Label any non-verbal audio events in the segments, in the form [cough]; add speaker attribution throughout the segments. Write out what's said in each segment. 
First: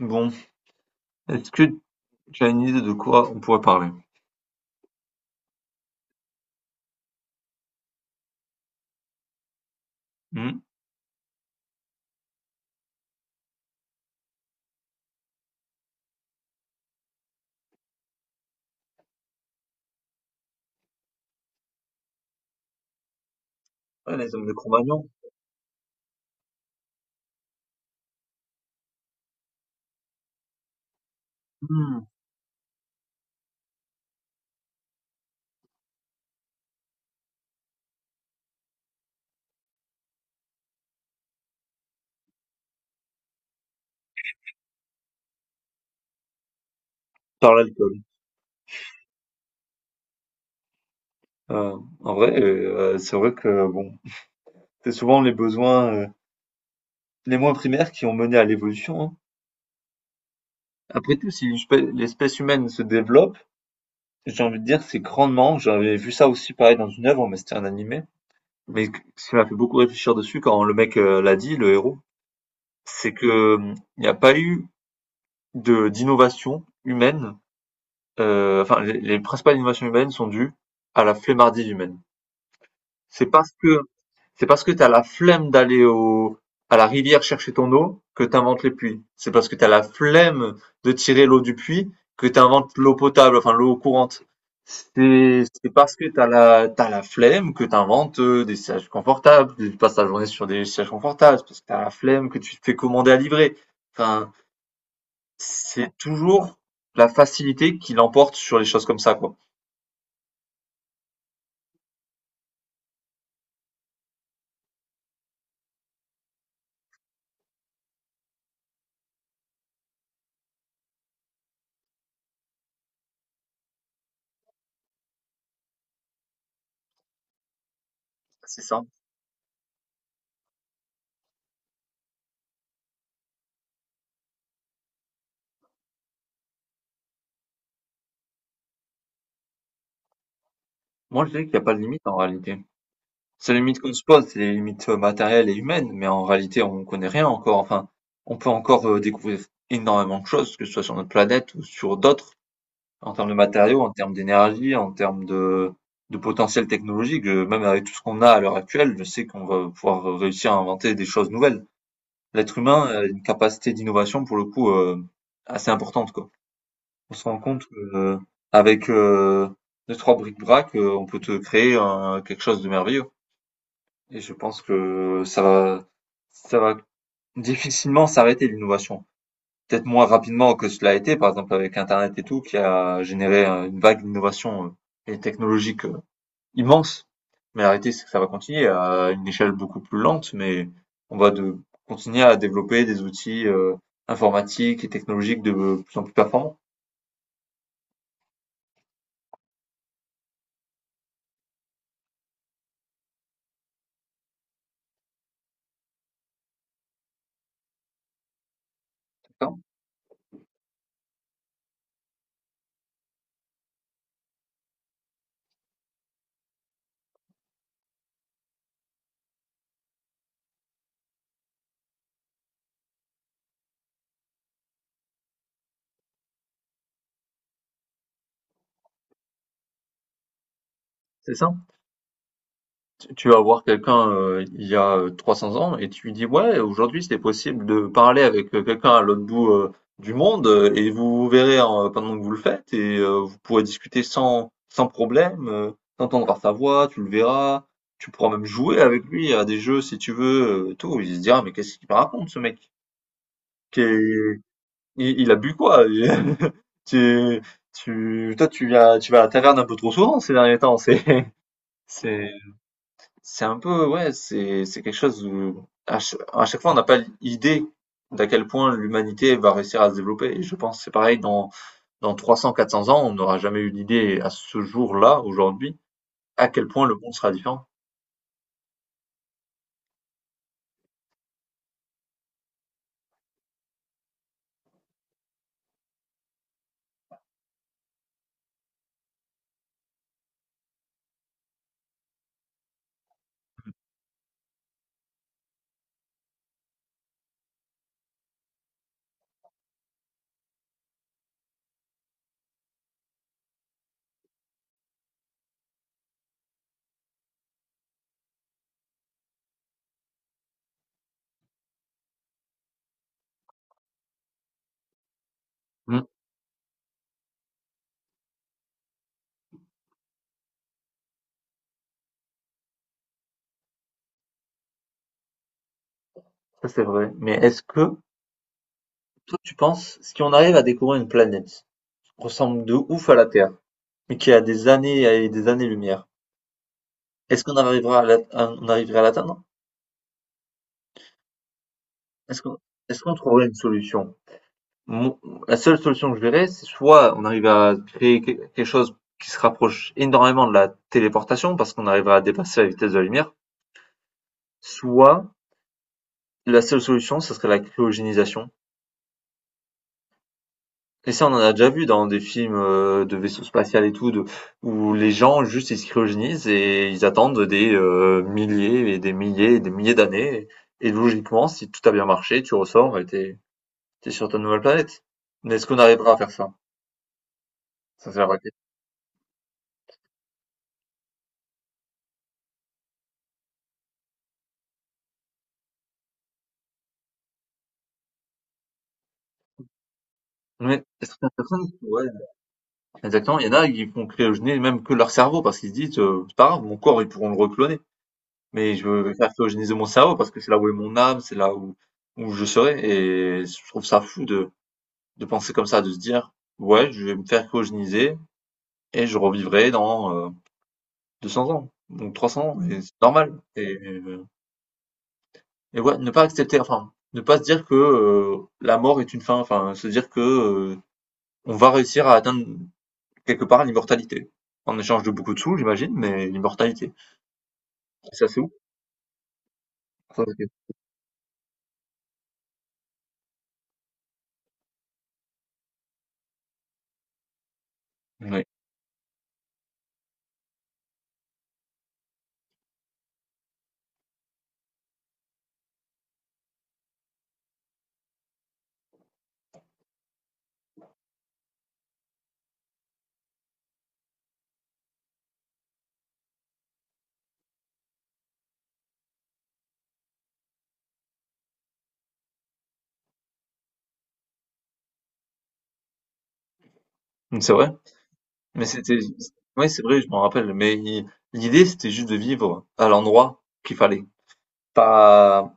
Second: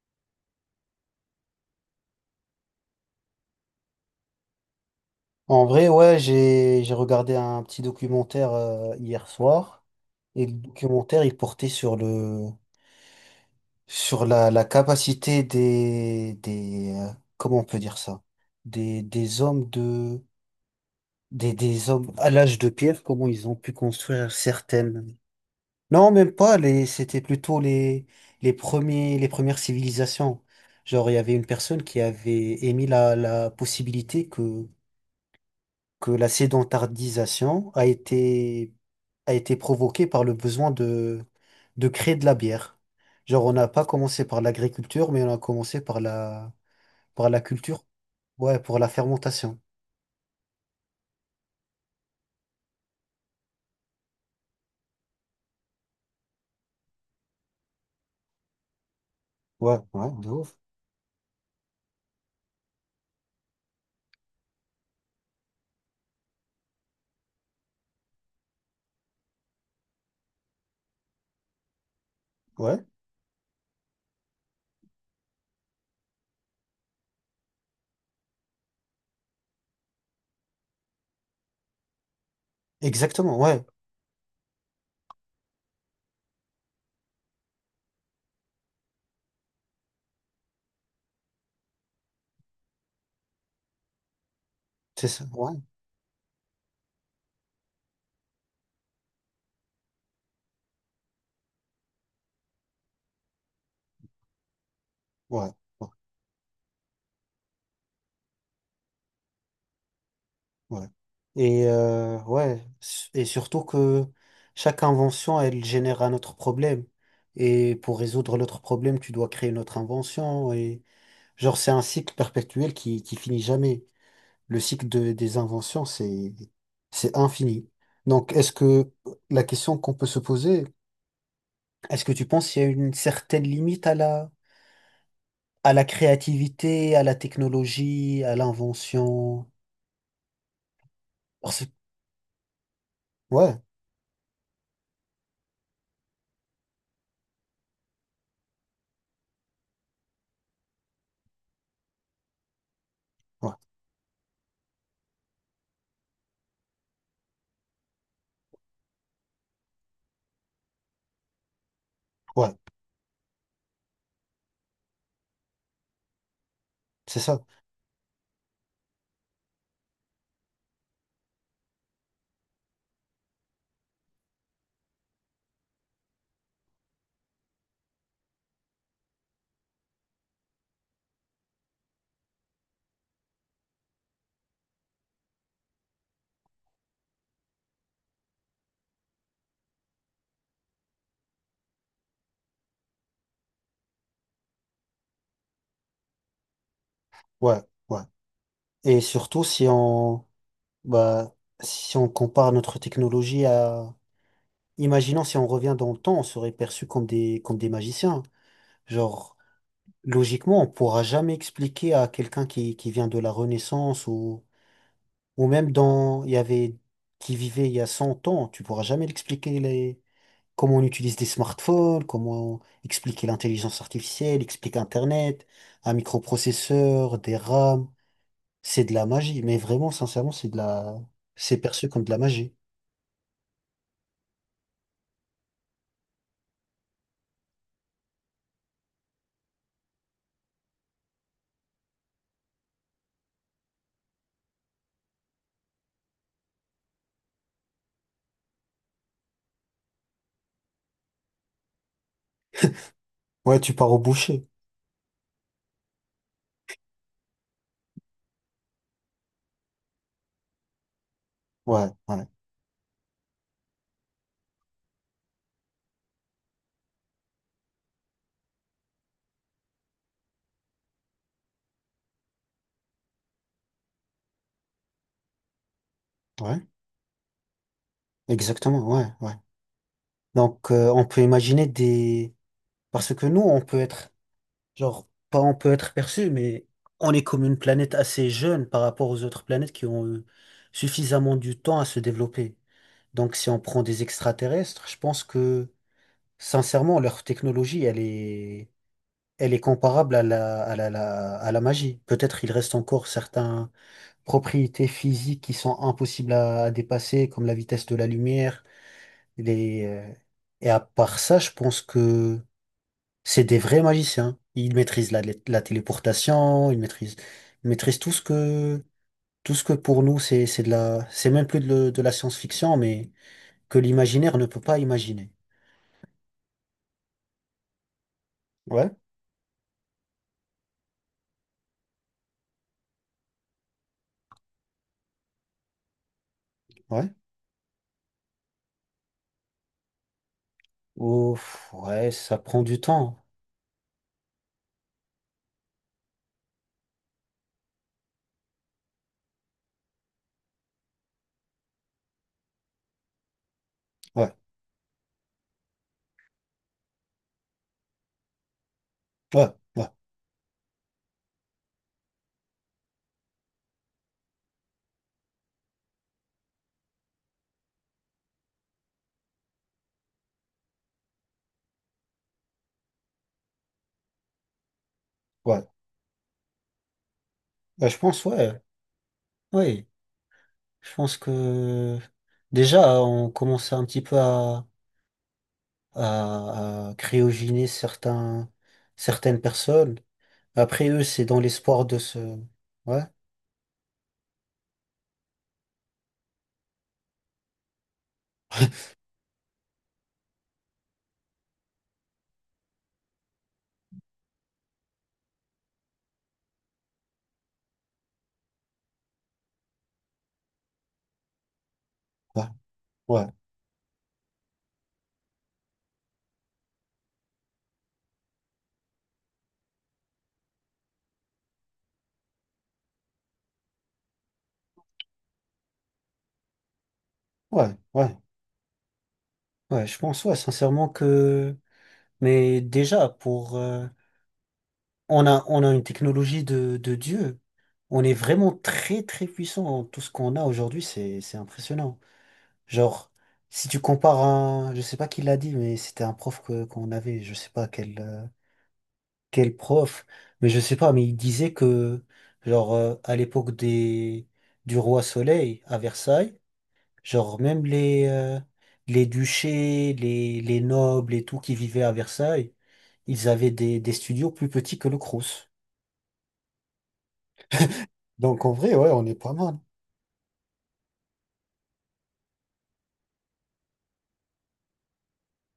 Speaker 1: Bon, est-ce que tu as une idée de quoi on pourrait parler?
Speaker 2: En vrai, ouais, j'ai regardé un petit documentaire hier soir et le
Speaker 1: Hmm?
Speaker 2: documentaire il portait sur la capacité des comment on peut dire ça? Des des hommes de des hommes à l'âge de pierre, comment ils ont pu
Speaker 1: Ouais,
Speaker 2: construire
Speaker 1: les hommes de Cro-Magnon,
Speaker 2: certaines. Non, même pas les c'était plutôt les premiers les premières civilisations. Genre il y avait une personne qui
Speaker 1: hmm,
Speaker 2: avait émis la possibilité que la sédentarisation a été provoquée par le besoin de créer de la bière. Genre, on n'a pas commencé par l'agriculture, mais on a commencé par la
Speaker 1: par
Speaker 2: culture,
Speaker 1: l'alcool.
Speaker 2: ouais, pour la fermentation.
Speaker 1: En vrai, c'est vrai que bon, c'est souvent les besoins les moins primaires qui ont mené à l'évolution, hein.
Speaker 2: Ouais, ouais, de ouf.
Speaker 1: Après tout, si l'espèce humaine se développe, j'ai envie de dire, c'est grandement. J'avais vu ça aussi pareil dans une œuvre, mais c'était un animé. Mais ce qui m'a fait beaucoup réfléchir dessus quand le mec l'a dit, le héros,
Speaker 2: Ouais,
Speaker 1: c'est que il n'y a pas eu de d'innovation humaine enfin les principales innovations humaines sont dues à la flemmardise humaine. C'est
Speaker 2: exactement,
Speaker 1: parce
Speaker 2: ouais,
Speaker 1: que c'est parce que t'as la flemme d'aller au à la rivière chercher ton eau que t'inventes les puits. C'est parce que t'as la flemme de tirer l'eau du puits que t'inventes l'eau potable, enfin l'eau courante.
Speaker 2: c'est ça,
Speaker 1: C'est
Speaker 2: ouais,
Speaker 1: c'est parce que t'as la flemme que t'inventes des sièges confortables, que tu passes ta journée sur des sièges confortables. C'est parce que t'as la flemme que tu te fais commander à livrer. Enfin,
Speaker 2: ouais, ouais,
Speaker 1: c'est toujours la facilité qui l'emporte sur les choses comme ça, quoi.
Speaker 2: ouais. Et, ouais, et surtout que chaque invention, elle génère un autre problème. Et pour résoudre l'autre problème, tu dois créer une autre invention et genre, c'est un cycle perpétuel qui finit jamais. Le des inventions, c'est infini. Donc, est-ce
Speaker 1: C'est ça.
Speaker 2: que la question qu'on peut se poser, est-ce que tu penses qu'il y a une certaine limite à la créativité, à la technologie, à l'invention?
Speaker 1: Moi, je dirais qu'il n'y
Speaker 2: Parce
Speaker 1: a
Speaker 2: que-
Speaker 1: pas de limite en réalité. C'est
Speaker 2: ouais,
Speaker 1: les limites qu'on se pose, c'est les limites matérielles et humaines, mais en réalité, on ne connaît rien encore. Enfin, on peut encore découvrir énormément de choses, que ce soit sur notre planète ou sur d'autres, en termes de
Speaker 2: ouais,
Speaker 1: matériaux, en termes d'énergie, en termes de potentiel technologique. Même avec tout ce qu'on a à l'heure actuelle, je sais qu'on va pouvoir réussir à inventer des choses nouvelles.
Speaker 2: ouais,
Speaker 1: L'être humain a une capacité d'innovation, pour le coup, assez importante, quoi. On
Speaker 2: c'est
Speaker 1: se rend
Speaker 2: ça.
Speaker 1: compte que avec 2-3 bric-brac, on peut te créer un quelque chose de merveilleux et je pense que ça va difficilement s'arrêter l'innovation. Peut-être moins rapidement que cela a été, par exemple avec internet et tout, qui a généré, une vague d'innovation, et technologique, immense. Mais la réalité, c'est que ça va continuer à une échelle beaucoup plus lente, mais on va de continuer à développer des outils, informatiques et technologiques de plus en plus performants.
Speaker 2: Ouais, ouais. Et surtout, si on, bah, si on compare notre technologie à, imaginons si on revient dans le temps, on serait perçu comme des magiciens. Genre, logiquement, on pourra jamais expliquer à quelqu'un qui vient de la Renaissance ou même dans, il y avait, qui vivait il y a 100 ans, tu pourras jamais l'expliquer les, comment on utilise des smartphones, comment expliquer l'intelligence artificielle, expliquer Internet, un microprocesseur, des RAM. C'est de la magie, mais vraiment, sincèrement, c'est de la,
Speaker 1: C'est ça?
Speaker 2: c'est perçu comme de la magie.
Speaker 1: Tu vas voir quelqu'un il y a 300 ans et tu lui dis, ouais, aujourd'hui c'était possible de parler avec quelqu'un à l'autre bout du monde et vous vous verrez hein, pendant que vous le faites et vous pourrez discuter sans problème, t'entendras sa voix, tu le verras, tu pourras même jouer avec lui à des jeux si tu veux, tout. Il se dira, mais qu'est-ce qu'il me raconte ce mec?
Speaker 2: Ouais, tu pars au
Speaker 1: Qu'est-
Speaker 2: boucher.
Speaker 1: il a bu quoi? [laughs] Tu, tu, toi, tu viens, tu vas à la taverne un peu trop souvent ces derniers temps, [laughs]
Speaker 2: Ouais, ouais,
Speaker 1: c'est, c'est un peu, ouais, c'est quelque chose où à chaque fois on n'a pas l'idée d'à quel point l'humanité va réussir à se développer. Et je pense que c'est pareil dans 300, 400 ans, on n'aura jamais eu l'idée à ce jour-là, aujourd'hui, à
Speaker 2: ouais,
Speaker 1: quel point le monde sera différent.
Speaker 2: exactement, ouais, ouais. Donc, on peut imaginer des, parce que nous, on peut être genre, pas on peut être perçu, mais on est comme une planète assez jeune par rapport aux autres planètes qui ont eu suffisamment du temps à se développer. Donc, si on prend des extraterrestres, je pense que, sincèrement, leur technologie, elle est comparable à la, à la, à la magie. Peut-être il reste encore certaines propriétés physiques qui sont impossibles à dépasser, comme la vitesse de la lumière. Les, et à part ça, je pense que c'est des vrais magiciens. Ils maîtrisent la, la
Speaker 1: Mm.
Speaker 2: téléportation, ils maîtrisent tout ce que pour nous, c'est de la, c'est même plus de, de la science-fiction, mais que l'imaginaire ne peut pas imaginer.
Speaker 1: Ça c'est vrai. Mais est-ce que
Speaker 2: Ouais,
Speaker 1: toi tu penses si on arrive à découvrir une planète qui ressemble de ouf à la Terre, mais qui a des années et des années-lumière,
Speaker 2: ouais.
Speaker 1: est-ce qu'on arrivera on arriverait à l'atteindre?
Speaker 2: Ouf, ouais, ça
Speaker 1: Est-ce qu'on
Speaker 2: prend du
Speaker 1: est-ce qu'on
Speaker 2: temps.
Speaker 1: trouverait une solution? Mon la seule solution que je verrais, c'est soit on arrive à créer qu quelque chose qui se rapproche énormément de la téléportation parce qu'on arrivera à dépasser la vitesse de la lumière,
Speaker 2: Ouais,
Speaker 1: soit la seule solution, ce serait la cryogénisation.
Speaker 2: ouais, ouais,
Speaker 1: Et ça, on en a déjà vu dans des films de vaisseaux spatial et tout, où les gens juste ils se cryogénisent et ils attendent des milliers et des milliers et des milliers d'années. Et logiquement, si tout a bien marché, tu ressors et t'es es sur ta nouvelle planète. Mais est-ce
Speaker 2: ouais.
Speaker 1: qu'on arrivera à faire ça?
Speaker 2: Ouais, je
Speaker 1: Ça, c'est
Speaker 2: pense,
Speaker 1: la vraie question.
Speaker 2: ouais, ouais. Je pense que déjà, on commençait un petit peu à cryogéniser certains, certaines personnes.
Speaker 1: Mais
Speaker 2: Après eux,
Speaker 1: est-ce que
Speaker 2: c'est
Speaker 1: certaines
Speaker 2: dans
Speaker 1: personnes,
Speaker 2: l'espoir de
Speaker 1: ouais.
Speaker 2: se, ouais.
Speaker 1: Exactement, il y en a, ils font cryogéner même que leur cerveau parce qu'ils se disent, c'est pas grave, mon corps, ils pourront le recloner, mais je veux faire cryogéniser mon cerveau parce que c'est là où est mon âme, c'est là où je serai et je trouve ça fou de penser comme ça, de se dire: «Ouais, je vais me faire cryogéniser et je revivrai dans, 200 ans ou trois
Speaker 2: Ouais,
Speaker 1: cents ans» et c'est
Speaker 2: ouais,
Speaker 1: normal et ouais, ne pas accepter, enfin, ne pas se dire que, la mort est une fin, enfin, se dire que on va réussir à atteindre quelque part l'immortalité. En échange de beaucoup de sous, j'imagine, mais l'immortalité.
Speaker 2: ouais, ouais,
Speaker 1: Ça, c'est où?
Speaker 2: ouais, je
Speaker 1: Ah,
Speaker 2: pense, ouais,
Speaker 1: OK.
Speaker 2: sincèrement que... Mais déjà, pour... on a une technologie de Dieu. On est
Speaker 1: Oui,
Speaker 2: vraiment très, très puissant. Tout ce qu'on a aujourd'hui, c'est impressionnant. Genre, si tu compares un... Je sais pas qui l'a dit, mais c'était un prof que, qu'on avait. Je sais pas quel, quel prof. Mais je sais pas, mais il disait que, genre, à l'époque des, du roi Soleil, à Versailles, genre, même les duchés, les nobles et tout qui vivaient à Versailles, ils avaient des studios plus petits que le Crous.
Speaker 1: mmh, c'est vrai.
Speaker 2: Donc en
Speaker 1: Mais
Speaker 2: vrai, ouais,
Speaker 1: c'était
Speaker 2: on est pas mal.
Speaker 1: oui, c'est vrai, je m'en rappelle. Mais i l'idée, c'était juste de vivre à l'endroit qu'il fallait. Pas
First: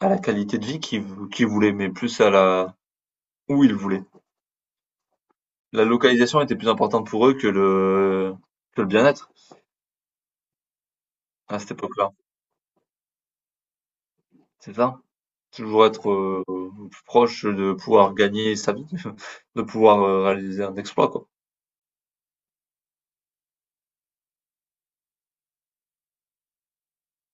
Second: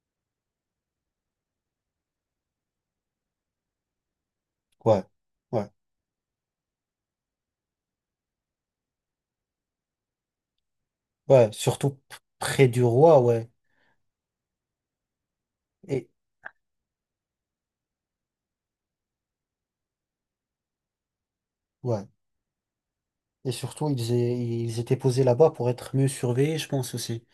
Speaker 1: à la qualité de vie qu'ils vou qu'ils voulaient, mais plus à la où ils voulaient.
Speaker 2: Ouais, ouais,
Speaker 1: La localisation était plus importante pour eux que le bien-être
Speaker 2: ouais,
Speaker 1: à cette
Speaker 2: surtout
Speaker 1: époque-là.
Speaker 2: près du roi, ouais.
Speaker 1: C'est ça. Toujours être,
Speaker 2: Et,
Speaker 1: plus proche de pouvoir gagner sa vie, [laughs] de pouvoir, réaliser un exploit, quoi.
Speaker 2: ouais. Et surtout, ils étaient posés là-bas pour être mieux surveillés, je pense aussi.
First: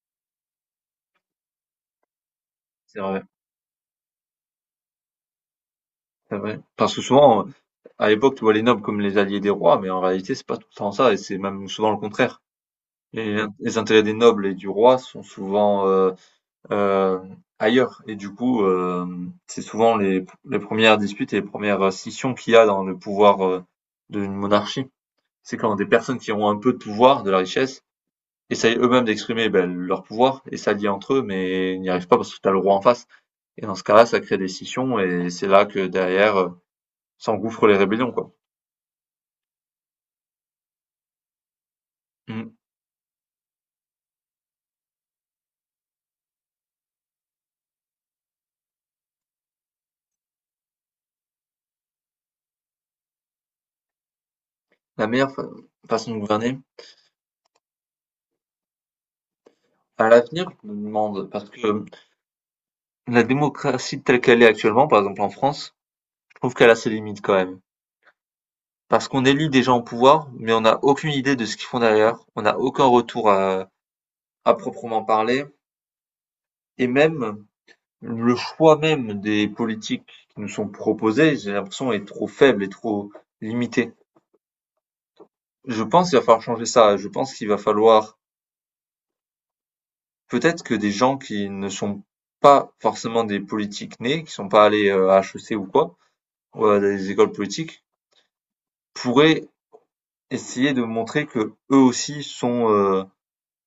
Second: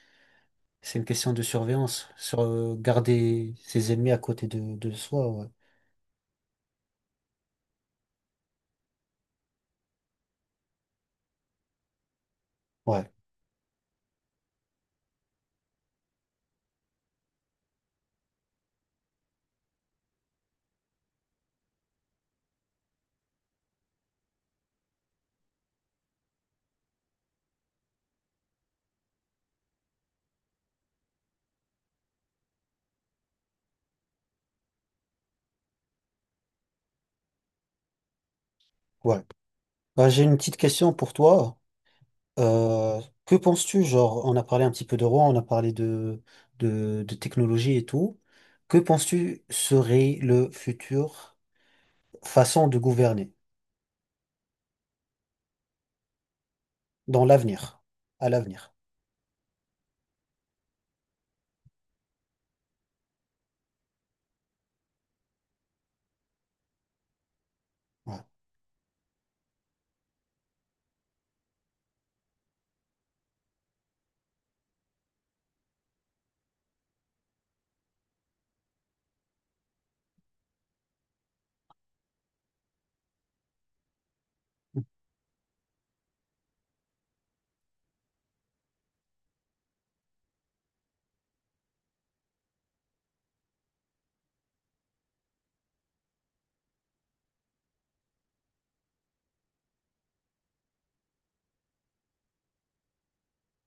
Speaker 2: C'est une question de surveillance, sur
Speaker 1: C'est vrai,
Speaker 2: garder ses ennemis à côté de soi, ouais.
Speaker 1: c'est vrai. Parce que souvent, à l'époque, tu vois les nobles comme les alliés des rois, mais en réalité, c'est pas tout le temps ça, et c'est même souvent le contraire.
Speaker 2: Ouais,
Speaker 1: Et les intérêts des nobles et du roi sont souvent euh, ailleurs, et du coup, c'est souvent les premières disputes et les premières scissions qu'il y a dans le pouvoir d'une monarchie. C'est quand des personnes qui ont un peu de pouvoir, de la richesse, essayent eux-mêmes d'exprimer ben, leur pouvoir et s'allient entre eux, mais n'y arrivent pas parce que t'as le roi en face. Et dans ce cas-là, ça crée des scissions, et c'est là que derrière s'engouffrent les rébellions, quoi.
Speaker 2: ouais. Bah, j'ai une petite question pour toi.
Speaker 1: Mm.
Speaker 2: Que penses-tu, genre, on a parlé un petit peu de roi, on a parlé de technologie et tout. Que penses-tu serait le futur façon de gouverner
Speaker 1: La meilleure façon de gouverner?
Speaker 2: dans l'avenir, à l'avenir?
Speaker 1: À l'avenir, je me demande, parce que la démocratie telle qu'elle est actuellement, par exemple en France, je trouve qu'elle a ses limites quand même.
Speaker 2: Ouais,
Speaker 1: Parce qu'on élit des gens au pouvoir, mais on n'a aucune idée de ce qu'ils font derrière, on n'a aucun retour à proprement parler, et même le choix même des politiques qui nous sont proposées, j'ai l'impression, est trop faible et trop limité. Je pense qu'il va falloir changer ça, je pense qu'il va falloir. Peut-être que des gens qui ne sont pas forcément des politiques nés, qui sont pas allés, à HEC ou quoi, ou à des écoles politiques, pourraient essayer de montrer que eux aussi sont,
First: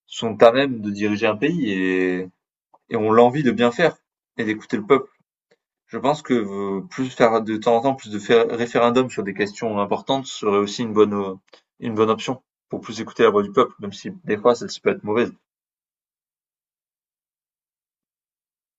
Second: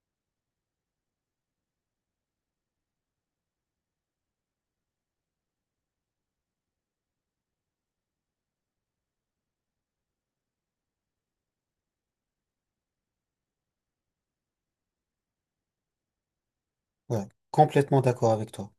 Speaker 1: sont à même de diriger un pays et ont l'envie de bien faire et d'écouter le peuple. Je pense que, plus faire de temps en temps plus de faire référendums sur des questions importantes serait aussi une bonne option pour plus écouter la voix du peuple, même si des fois celle-ci peut être mauvaise.
Speaker 2: ouais, complètement d'accord avec toi.